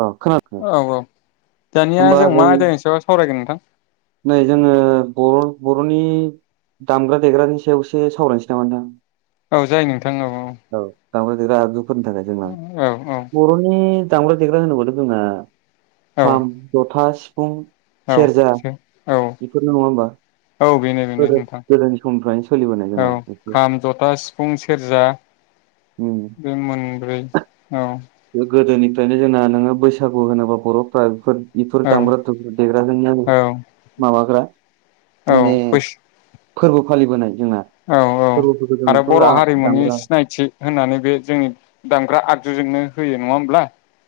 औ खोनादों औ-औ दानिया जों मा आयदानि सायाव सावरायगोन? [unintelligible] नै जोङो बर' बर'नि दामग्रा देग्रानि सायावसो सावरायनोसै नामा नोंथां? औ जायो नोंथां। औ दामग्रा देग्रा आगजुफोरनि थाखाय जोंना औ बरनि दामग्रा देग्रा होयोबाथ जोंहा। औ खाम जथास फुं। औ एसे। बेफोर नङा होमबा? औ बेनो बेनो गोदो नोंथां गोदोनि समनिफ्रायनो सोलिबोनाय जोंना औ बेफोर खाम जथा सिफुं सेरजा उम बे मोनब्रै औ। फ्रायनो जोंना नोङो बैसागु होनोबा बरफ्रा बेफोर। बेफोर औ दामग्रा दु देग्राजोंनो औ [unintelligible] माबाग्रा। माने औ बौस फोरबो फालिबोनाय। जोंना औ-औ फोरबोफोरखौ जों आरो बेफोर बरहारिमुनि दामग्रा सिनायथि होननानै बे जोंनि दामग्रा आख जु जोंनो होयो नङा होनब्ला?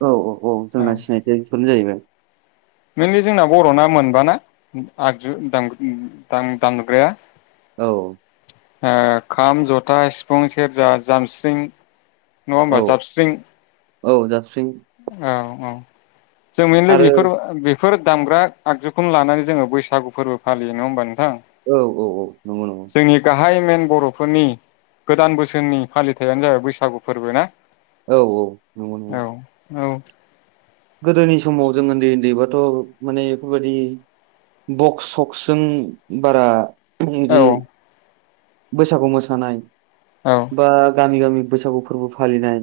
औ-औ-औ जोंना सिनायथि। [unintelligible] जाहैबाय मेनलि जोंना बर'ना मोनबाना आगजु दाम उम दाम दामग्राया? औ । आ खाम जथा सिफुं सेरजा जामस्रिं । नङा औ होमबा जाबस्रिं औ । औ । जों मैनले आरो बेफोर बेफोर दामग्रा आगजुखौनो लानानै जोङो बैसागु फोरबो फालियो नङा होमबा नों औ औ औ नंगौ नंगौ । गाहाय मेन बर'फोरनि गोदान बोसोरनि फालिथाइयानो जाबाय बैसागु फोरबो ना? औ औ नंगौ नंगौ । औ औ । गोदोनि समाव जों ओन्दै ओन्दैबाथ' माने बेफोरबादि बक्स सक्सजों बारा इदि औ इदि बैसागु मोसानाय औ बा गामि गामि बैसागु फोरबो फालिनाय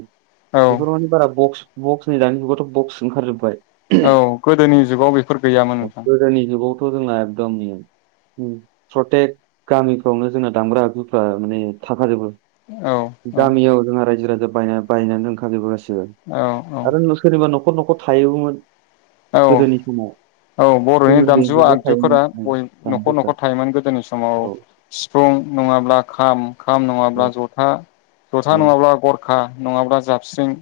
औ बेफोर माने बारा बक्स बक्स नै दानि जुगावथ' बक्स ओंखारजोब्बाय । औ गोदोनि जुगाव बे गोदोनि जुगावथ' जोंना गोमनि उम प्रतेक गामिफ्रावनो जोंना दामग्रा आगुफ्रा माने थाखाजोबो औ । औ गामियाव जोङा रायजो रा जा बायना बायनानै दोनखाजोबो गासि बो औ आरो नो सोरनिबा न' न'खर न'खर थायोबोमोन औ औ गोदोनि समाव । औ बर'नि दामजु आगजुफोरा औ, बय न'खर दामजुफ्रा न'खर थायोमोन गोदोनि समाव औ सिफुं नङा बा खाम खाम नङाब्ला जथा औ जथा नङाब्ला गरखा नङाब्ला जाबस्रिं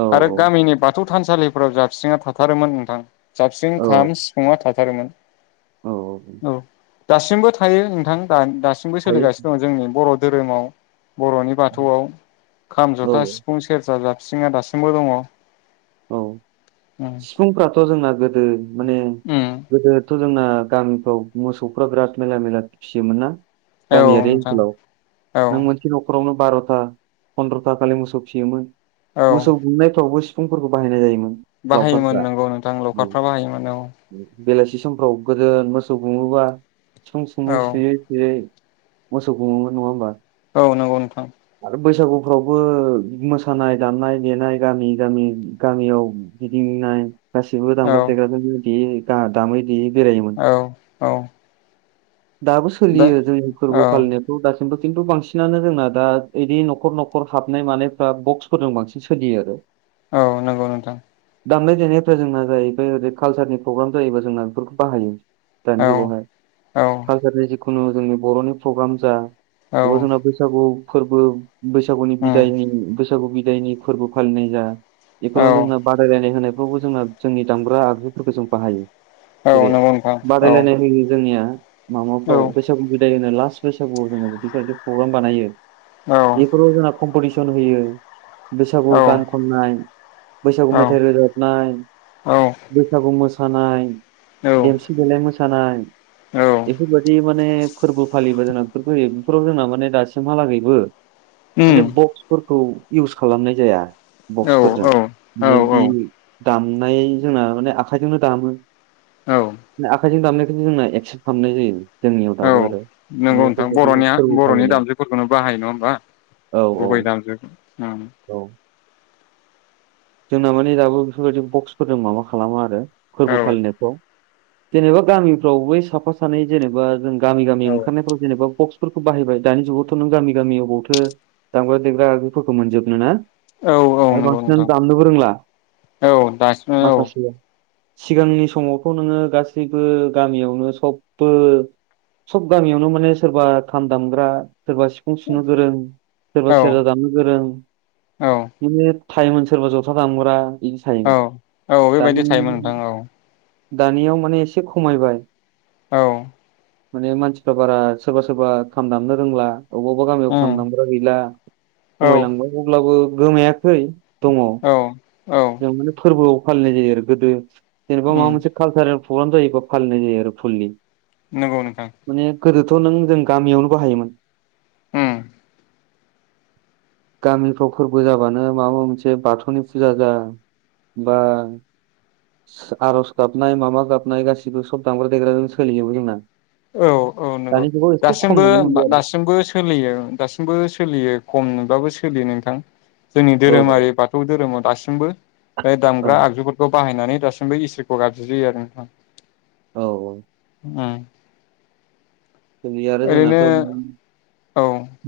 औ आरो गामिनि बाथौ थानसालिफोराव जाबस्रिङा था थारोमोन नोथां । जाबस्रिं औ खाम सिफुङा था थारोमोन । औ । दासिमबो थायो नोंथां दान था सिमबो थायो सोलिगासिनो दङ जोंनि बर' धोरोमाव बर'नि बाथौआव खाम जथा औ सिफुं सेरजा जा स्रिङा दासिमबो दङ । औ । सिफुंफ्राथ' जोंना ओ माने उम गोदो थ' जोंना गामिफ्राव मोसौफ्रा बिराद मेरला मेरला फिसियोमोन ना औ गामियारि नोंथां ओनसोलाव औ नों मोनसे न'खरावनो बार'था फन्द्रथा खालि मोसौ फियोमोन औ मोसौ गुमनायफ्रावबो फुंफोरखौ बाहायनाय जायोमोन बाहायोमोन लावखारफ्रा नोंगौ नोंथां लावखारफ्रा बाहायोमोन औ बेलासि समफ्राव गोदो मोसौ गुमोबा सम औ समङै सुयै सुयै मोसौ गुङोमोन नङा होमबा औ नंगौ नोंथां आरो बैसागुफ्रावबो मोसानाय दामनाय देनाय गामि गामि गामियाव गिदिंनाय गसिबो औ दामग्रा देग्राजो लो गे दा दामै देयै बेरायोमोन औ औ दाबो दा सोलियो जोंनि औ फोरबो फालिनायफ्राव दासि खुथु खिन्थु बांसिनानो जोंना दा बिदि न'खर न'खर हाबनाय मानायफ्रा बक्सफोरजों बांसिन सोलियो आरो औ नंगौ नोंथां दामनाय देनायफ्रा जोंना जाहैबाय ओरै कालसारनि प्रग्राम जायोबब्ला जोंना बेफोरखौ बाहायो दानि औ जुगावहाय औ खलसारनि जि जिखुनु जोंनि बर'नि प्रग्राम जा औ ब जोंना बैसागु फोरबो बैसागुनि उम बिदायनि बैसागु बिदायनि फोरबो फालिनाय जा औ बेफोराव जोंनो बादायलायनाय होनाय खौबो जोंङो जोंनि दामग्रा आगजुफोरखौ जों बाहायो औ जेरै नंगौ नोंथां औ बादायलायनाय होयो जोंनिया माबाफ्राव बैसागु बिदाय होनाय [inaudible] बैसागुआव जों बेफोरबायदि प्रग्राम बानायो औ एफोराव कम्पिटिसन होयो औ बैसागु गान खननाय बैसागु औ उम मेथाइ रोजाबनाय औ बैसागु मोसानाय खानाय देमसि देलाय मोसानाय सानाय बेफोरबादि माने फोरबो फालिबा जोंना बेफोर बेफोराव जोंना माने दासिमहालागैबो माने बक्सफोरखौ इउस खालामनाय जाया बक्सफोरजों औ माने औ जि दामनाय जोंना माने आखाइजोंनो दामो आखाइजों दामनायखौ जोंना एक्स खामनाय जायो जोंनियाव दाबो आरो नोंगौ माने नोंथां बेफोरबायदि बरनिया फोरबो बरनि फालिनाय दामजुफोरखौनो बाहायो नङा होमबा औ औ गुबै दामजु औ जोंना माने दाबो बेफोरबायदि बक्सफोरजों माबा खालामा आरो औ फोरबो फालिनायफ्राव जेनेबा गामिफ्राव बै साफा सानै जेनेबा जों गामि गामि औ ओंखारनायफ्राव जेनेबा बक्सफोरखौ बाहायबाय दानि जुगावथ नों गामि गामि अबावथो दामग्रा देग्रा आगगजुफोरखौ मोनजोबनो ना औ औ आरो नंगौ बांसिनानो नोंथां दामनोबो रोंला औ दासिम औ माखासेया सिगांनि समावथ नोङो गासैबो गामियावनो सबबो सब गामियावनो माने सोरबा खाम दामग्रा सोरबा सिफुं सुनो गोरों सोरबा सेरजा औ दानो गोरों औ बिदिनो थायोमोन सोरबा जथा दामग्रा बिदि थायोमोन औ औ बेबायदि थायोमोन नोंथां दानि औ दानियाव माने एसे एसे खमायबाय औ माने मानसिफ्रा बारा सोरबा सोरबा खाम दामनो रोंला अबेबा अबेबा गामियाव उम खाम दामग्रा गैला औ खमायलांबांय अब्लाबो गोमायाखै दङ औ [unintelligible] फोरबोआव फालिनाय जायो आरो गोदो जेनेबा माबा उम मोनसे कालसारेल प्रग्राम जायोबा फालिनाय जायो आरो फलि नंगौ नोंथां माने गोदोथ' नों जों गामियावनो बाहायोमोन उम गामिफ्राव फोरबो जाबानो माबा माबा मोनसे बाथौनि फुजा जा बा आर'ज गाबनाय माबा गाबनाय गासिबो सब दामग्रा देग्राजों सोलिजोबो जोंना औ औ नंगौ दानि जुगाव एसे खम दासिमबो नुनो मोनबाय आरो दासिमबो सोलियो दासिमबो सोलियो खमैबाबो सोलियो नों थां जोंनि औ धोरोमारि बाथौ धोरोमाव दासिम ओंबो बे औ दामग्रा आगजुफोरखौ बाहायनानै दासिमबो इसोरखौ गाबज्रियो आरो नोंथां औ औ उम ओरै आरो ओरैनो जोंनाथ औ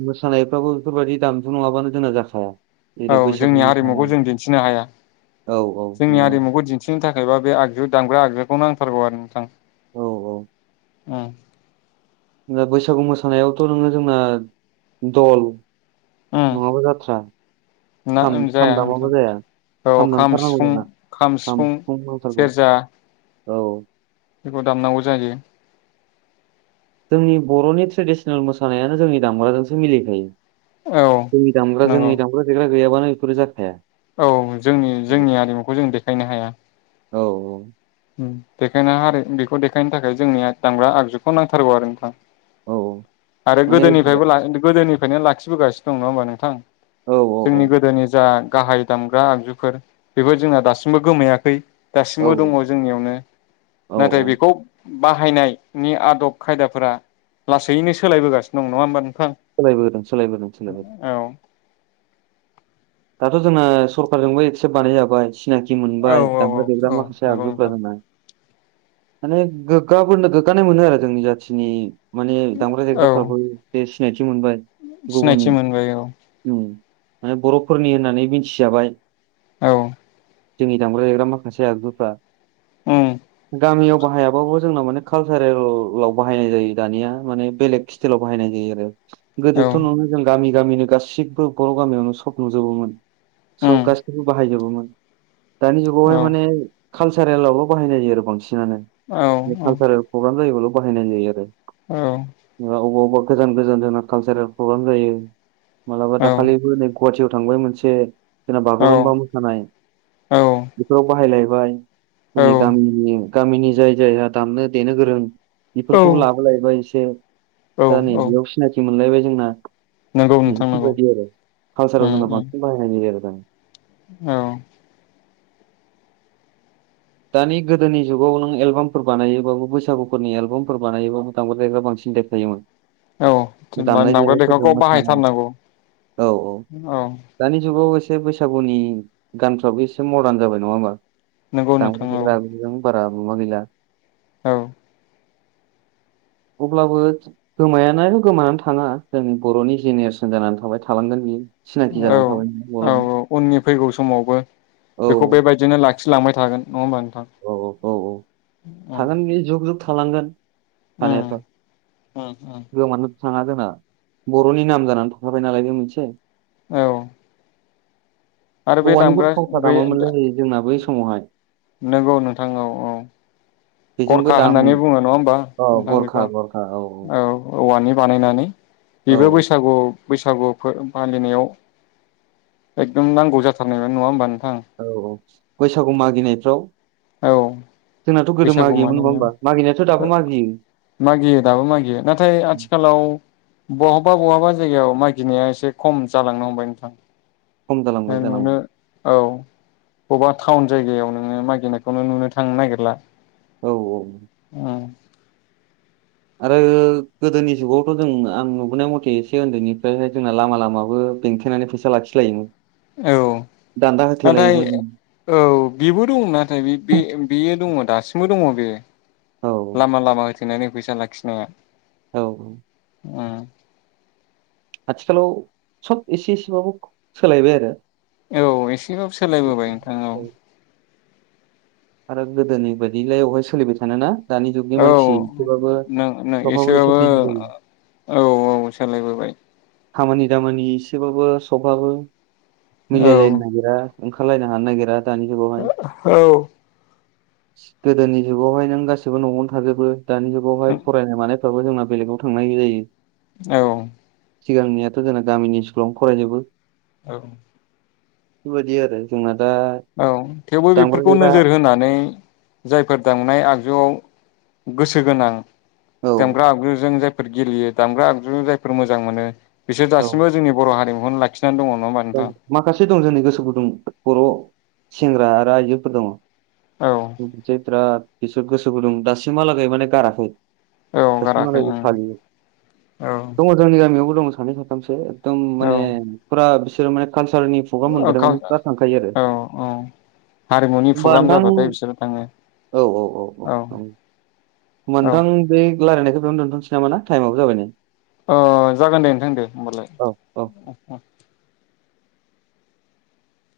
मोसानाय बेफोरबायदि दामजु' नङाबानो जोंना जाखाया जेरै औ बैसागु जोंनि हारिमुखौ मोसानाय जों दिन्थिनो हाया औ औ जोंनि नंगौ हारिमुखौ दिन्थिनो थाखायबा बे आगजु दामग्रा आगजु खौ नांथारगौ आरो नोंथां औ औ उम दा बैसागु मोसानायावथ' नोङो जोंना दल उम नङाबा जाथ्रा ना खाम ओं खाम जाया दामाबा नोंथां जाया औ खाम दामथारनांगौ सिफुं जोंना खाम सिफुं सेरजा औ बेखौ दामनांगौ जायो जोंनि बर'नि ट्रेडिसनेल मोसानायानो जोंनि दामग्राजोंसो मिलिखायो औ जोंनि दामग्रा नंगौ जोंनि दामग्रा देग्रा गैयाबानो बेफोरो जाखाया औ जोंनि औ जोंनि आरिमुखौ जों देखायनो हाया औ औ देखायनो आरो बेखौ देखायनो थाखाय जोंनिया दामग्रा आगजुखौ नांथारगौ आरो नोंथां औ आरो माने गोदोनिफ्रायबो ला गोदोनि बेखायनो लाखिबोगासिनो दं नङा होमबा नोंथां औ जोंनि औ गोदोनि जा गाहाय दामग्रा आगजुफोर बेबो जोंना दासिमबो गोमायाखै औ दासिमबो दङ नियावनो नाथाय औ बेखौ बाहायनाय नि आदब खायदाफोरा लासैनो सोलायबोगासिनो दं नङा होमबानो सोलायबोदों सोलायबोदों सोलायबोदों औ दाथ' जोंना सरखारजोंबो एक्सेप्ट बानाय जाबाय जेनोखि मोनबाय औ औ दामग्रा औ देग्रा माखासे नंगौ आगजुफोर नोंथां आरो ना माने गोग्गाबोनो गोग्गानाय मोनो आरो जोंनि जाथिनि माने दामग्रा औ देगग्राफ्राबो बे मोनबाय गुबुन सिनायथि मोनबाय औ ओम माने बर'फोरनि होननानै मिथिजाबाय औ। जोंनि दामग्रा देग्रा माखासे आगुफ्रा उम। गामियाव बाहायाबाबो जोंना माने कालसारेलाव बाहायनाय जायो दानिया माने बेलेग स्टाइलाव बाहायनाय जायो आरो औ गोदोथ' न'आवनो जों गामि गामिनो गासिबो बर' गामियावनो सब नुजोबोमोन उम सब गासैबो बाहायजोबोमोन। दानि औ जुगावहाय माने कालसारेलावल' बाहायनाय जायो आरो बां सिनानो औ बे कालसारेल प्रग्राम जायोबाल' बाहायनाय जायो आरो औ जा अबेबा अबेबा गोजान गोजान जोंना कालसारेल प्रग्राम जायो मालाबा औ दाखालिबो नै गुवाहाटियाव थांबाय मोनसे जोंना बागुरुम्बा मोसानाय बेफोराव बाहायलायबाय जोंनि गामिनि गामिनि जाय जायहा दामनो देनो गोरों औ बेफोरखौबो लाबो लायबाय ए से। दा नै औ औ बेयाव सिनाखि मोनलायबाय जोंना नंगौ नोंथां नंगौ बेफोरबायदि आरो कालसारेलाव उम जोंना उम औ बांसिन बाहायनाय जायो आरो दा। दानि गोदोनि जुगाव नों एलबामफोर बानायोबाबो बैसागुफोरनि एलबामफोर बानायोबाबो दांग्राय दायग्रा बांसिन देरखायोमोन। जेनबा दामग्रा देग्राखौ बाहायथारनांगौ औ। दानि जुगाव एसे बैसागुनि गानफ्राबो एसे मदार्न जाबाय नङा होमबा? नंगौ दामग्रा नोंथां औ देग्रा आगजुजों बारा माबा गैला औ। अब्लाबो गोमायाना गोमानानै थाङा जों बर'नि जेनेरेसन जानानै थाबाय थालांगोन बियो सिनाखि औ जानानै थाबाय नालाय औ बर'नि। उननि फैगौ समावबो औ बेखौ बेबायदिनो ला खिलांबाय थागोन नङा होनबा थां? औ औ औ थागोन बे जुक जुग थालांगोन। उम थानायाथ' उम उम [unintelligible] थाङा जोंना बर'नि नाम जानानै थखाबाय नालाय बे मोनसे औ। आरो बे औवानिबो दामग्रा थावसा गै दामामोनलै जोंनाबो बै समावहाय नंगौ नोंथां औ औ बेजोंबो गरखा दामो होननानै बुङो नङा होमबा औ नोंथां बेखौ गरखा गरखा औ औवानि बानायनानै औ बेबो बैसागुआव बैसागु फालिनायाव एकदम नांगौ जाथारनायमोन नङा होमबानो औ औ बैसागु मागिनायफ्राव औ जोंनाथ' गोदो बैसागु मागियोमोन नङा मागियो होमबा मागिनायाथ' दाबो मागियो दाबो मागियो नाथाय आथिखालाव बहाबा बहाबा जायगायाव मागिनाया एसे खम जालांनो हमबाय नोंथां खम जालांबाय जालांबाय नुनो औ बबेबा टाउन जायगायाव नोङो मागिनायखौनो नुनो थांनो नागिरला औ औ आरो गोदोनि जुगावथ' जों आं नुबोनाय मथे एसे उन्दैनिफ्रायाय जोंना लामा लामाबो बेंथेनानै फैसा लाखिलायोमोन औ दान्दा नाथाय होथेलायोमोन जों औ बेबो दं नाथाय बेयो दङ दासिमबो दङ बे औ लामा लामा सोनानै फैसा लाखिनाया औ औ उम आथिखालाव सब एसे एसेबाबो सोलायबाय आरो औ एसेबाबो सोलायबोबाय नोंथां औ आरो गोदोनि बायदिलाय बेवहाय सोलिबाय थानोना दानि जुगनि औ मानसि नों नों सबाबो एसे एसेबाबो बिजि जायो औ औ सोलायबोबाय खामानि दामानि एसेबाबो औ मिलायलायनो नागिरा। ओंखारलायनो हानो नागिरा। दानि जुगावहाय औ। गोदोनि जुगावहाय नों गासैबो न'आवनो थाजोबो। दानि जुगावहाय फरायनाय मानाय जोंना बेलेगाव थांनाय जायो। औ। सिगांनियाथ' जोंना गामिनि स्कुलावनो फरायजोबो। औ। बेबायदि आरो जोंना। दा औ थेवबो दामग्रा बेफोरखौ देग्रा नोजोर होनानै जायफोर दामनाय आगजुआव गोसो गोनां। औ दामग्रा आग्रुजों फोर गेलेयो दामग्रा आगजुजो जायफोर मोजां मोनो बिसोर औ दासिमबो जोंनि बर' हारिमु [unintelligible] दं माखासे दं जोंनि गोसो गुदुं बर' सेंग्रा आरो आइजोफोर दङ। औ [unintelligible] फिसो गोसो गुदुं दासिमालागै माने गाराखै। औ गाराखै दासिमालागै ओं फालियो दङ जोंनि गामियावबो दङ। सानै साथामसो ओद दम औ माने फुरास सोर मानेत कालसारनि प्रग्राम होनबाथाय औ माने फरा थांखायो आरो औ औ हारिमुनि ओमबा प्रग्राम नोंथां जाबाथाय बिसोरो थाङो औ औ औ औ। होमबा औ नोंथां बे रायलायखौ बेयाव दोनथ'नोसै नामा ना टायेमबो जाबाय नै अ जागोन दे नोंथां दे ओमबालाय औ औ उम उम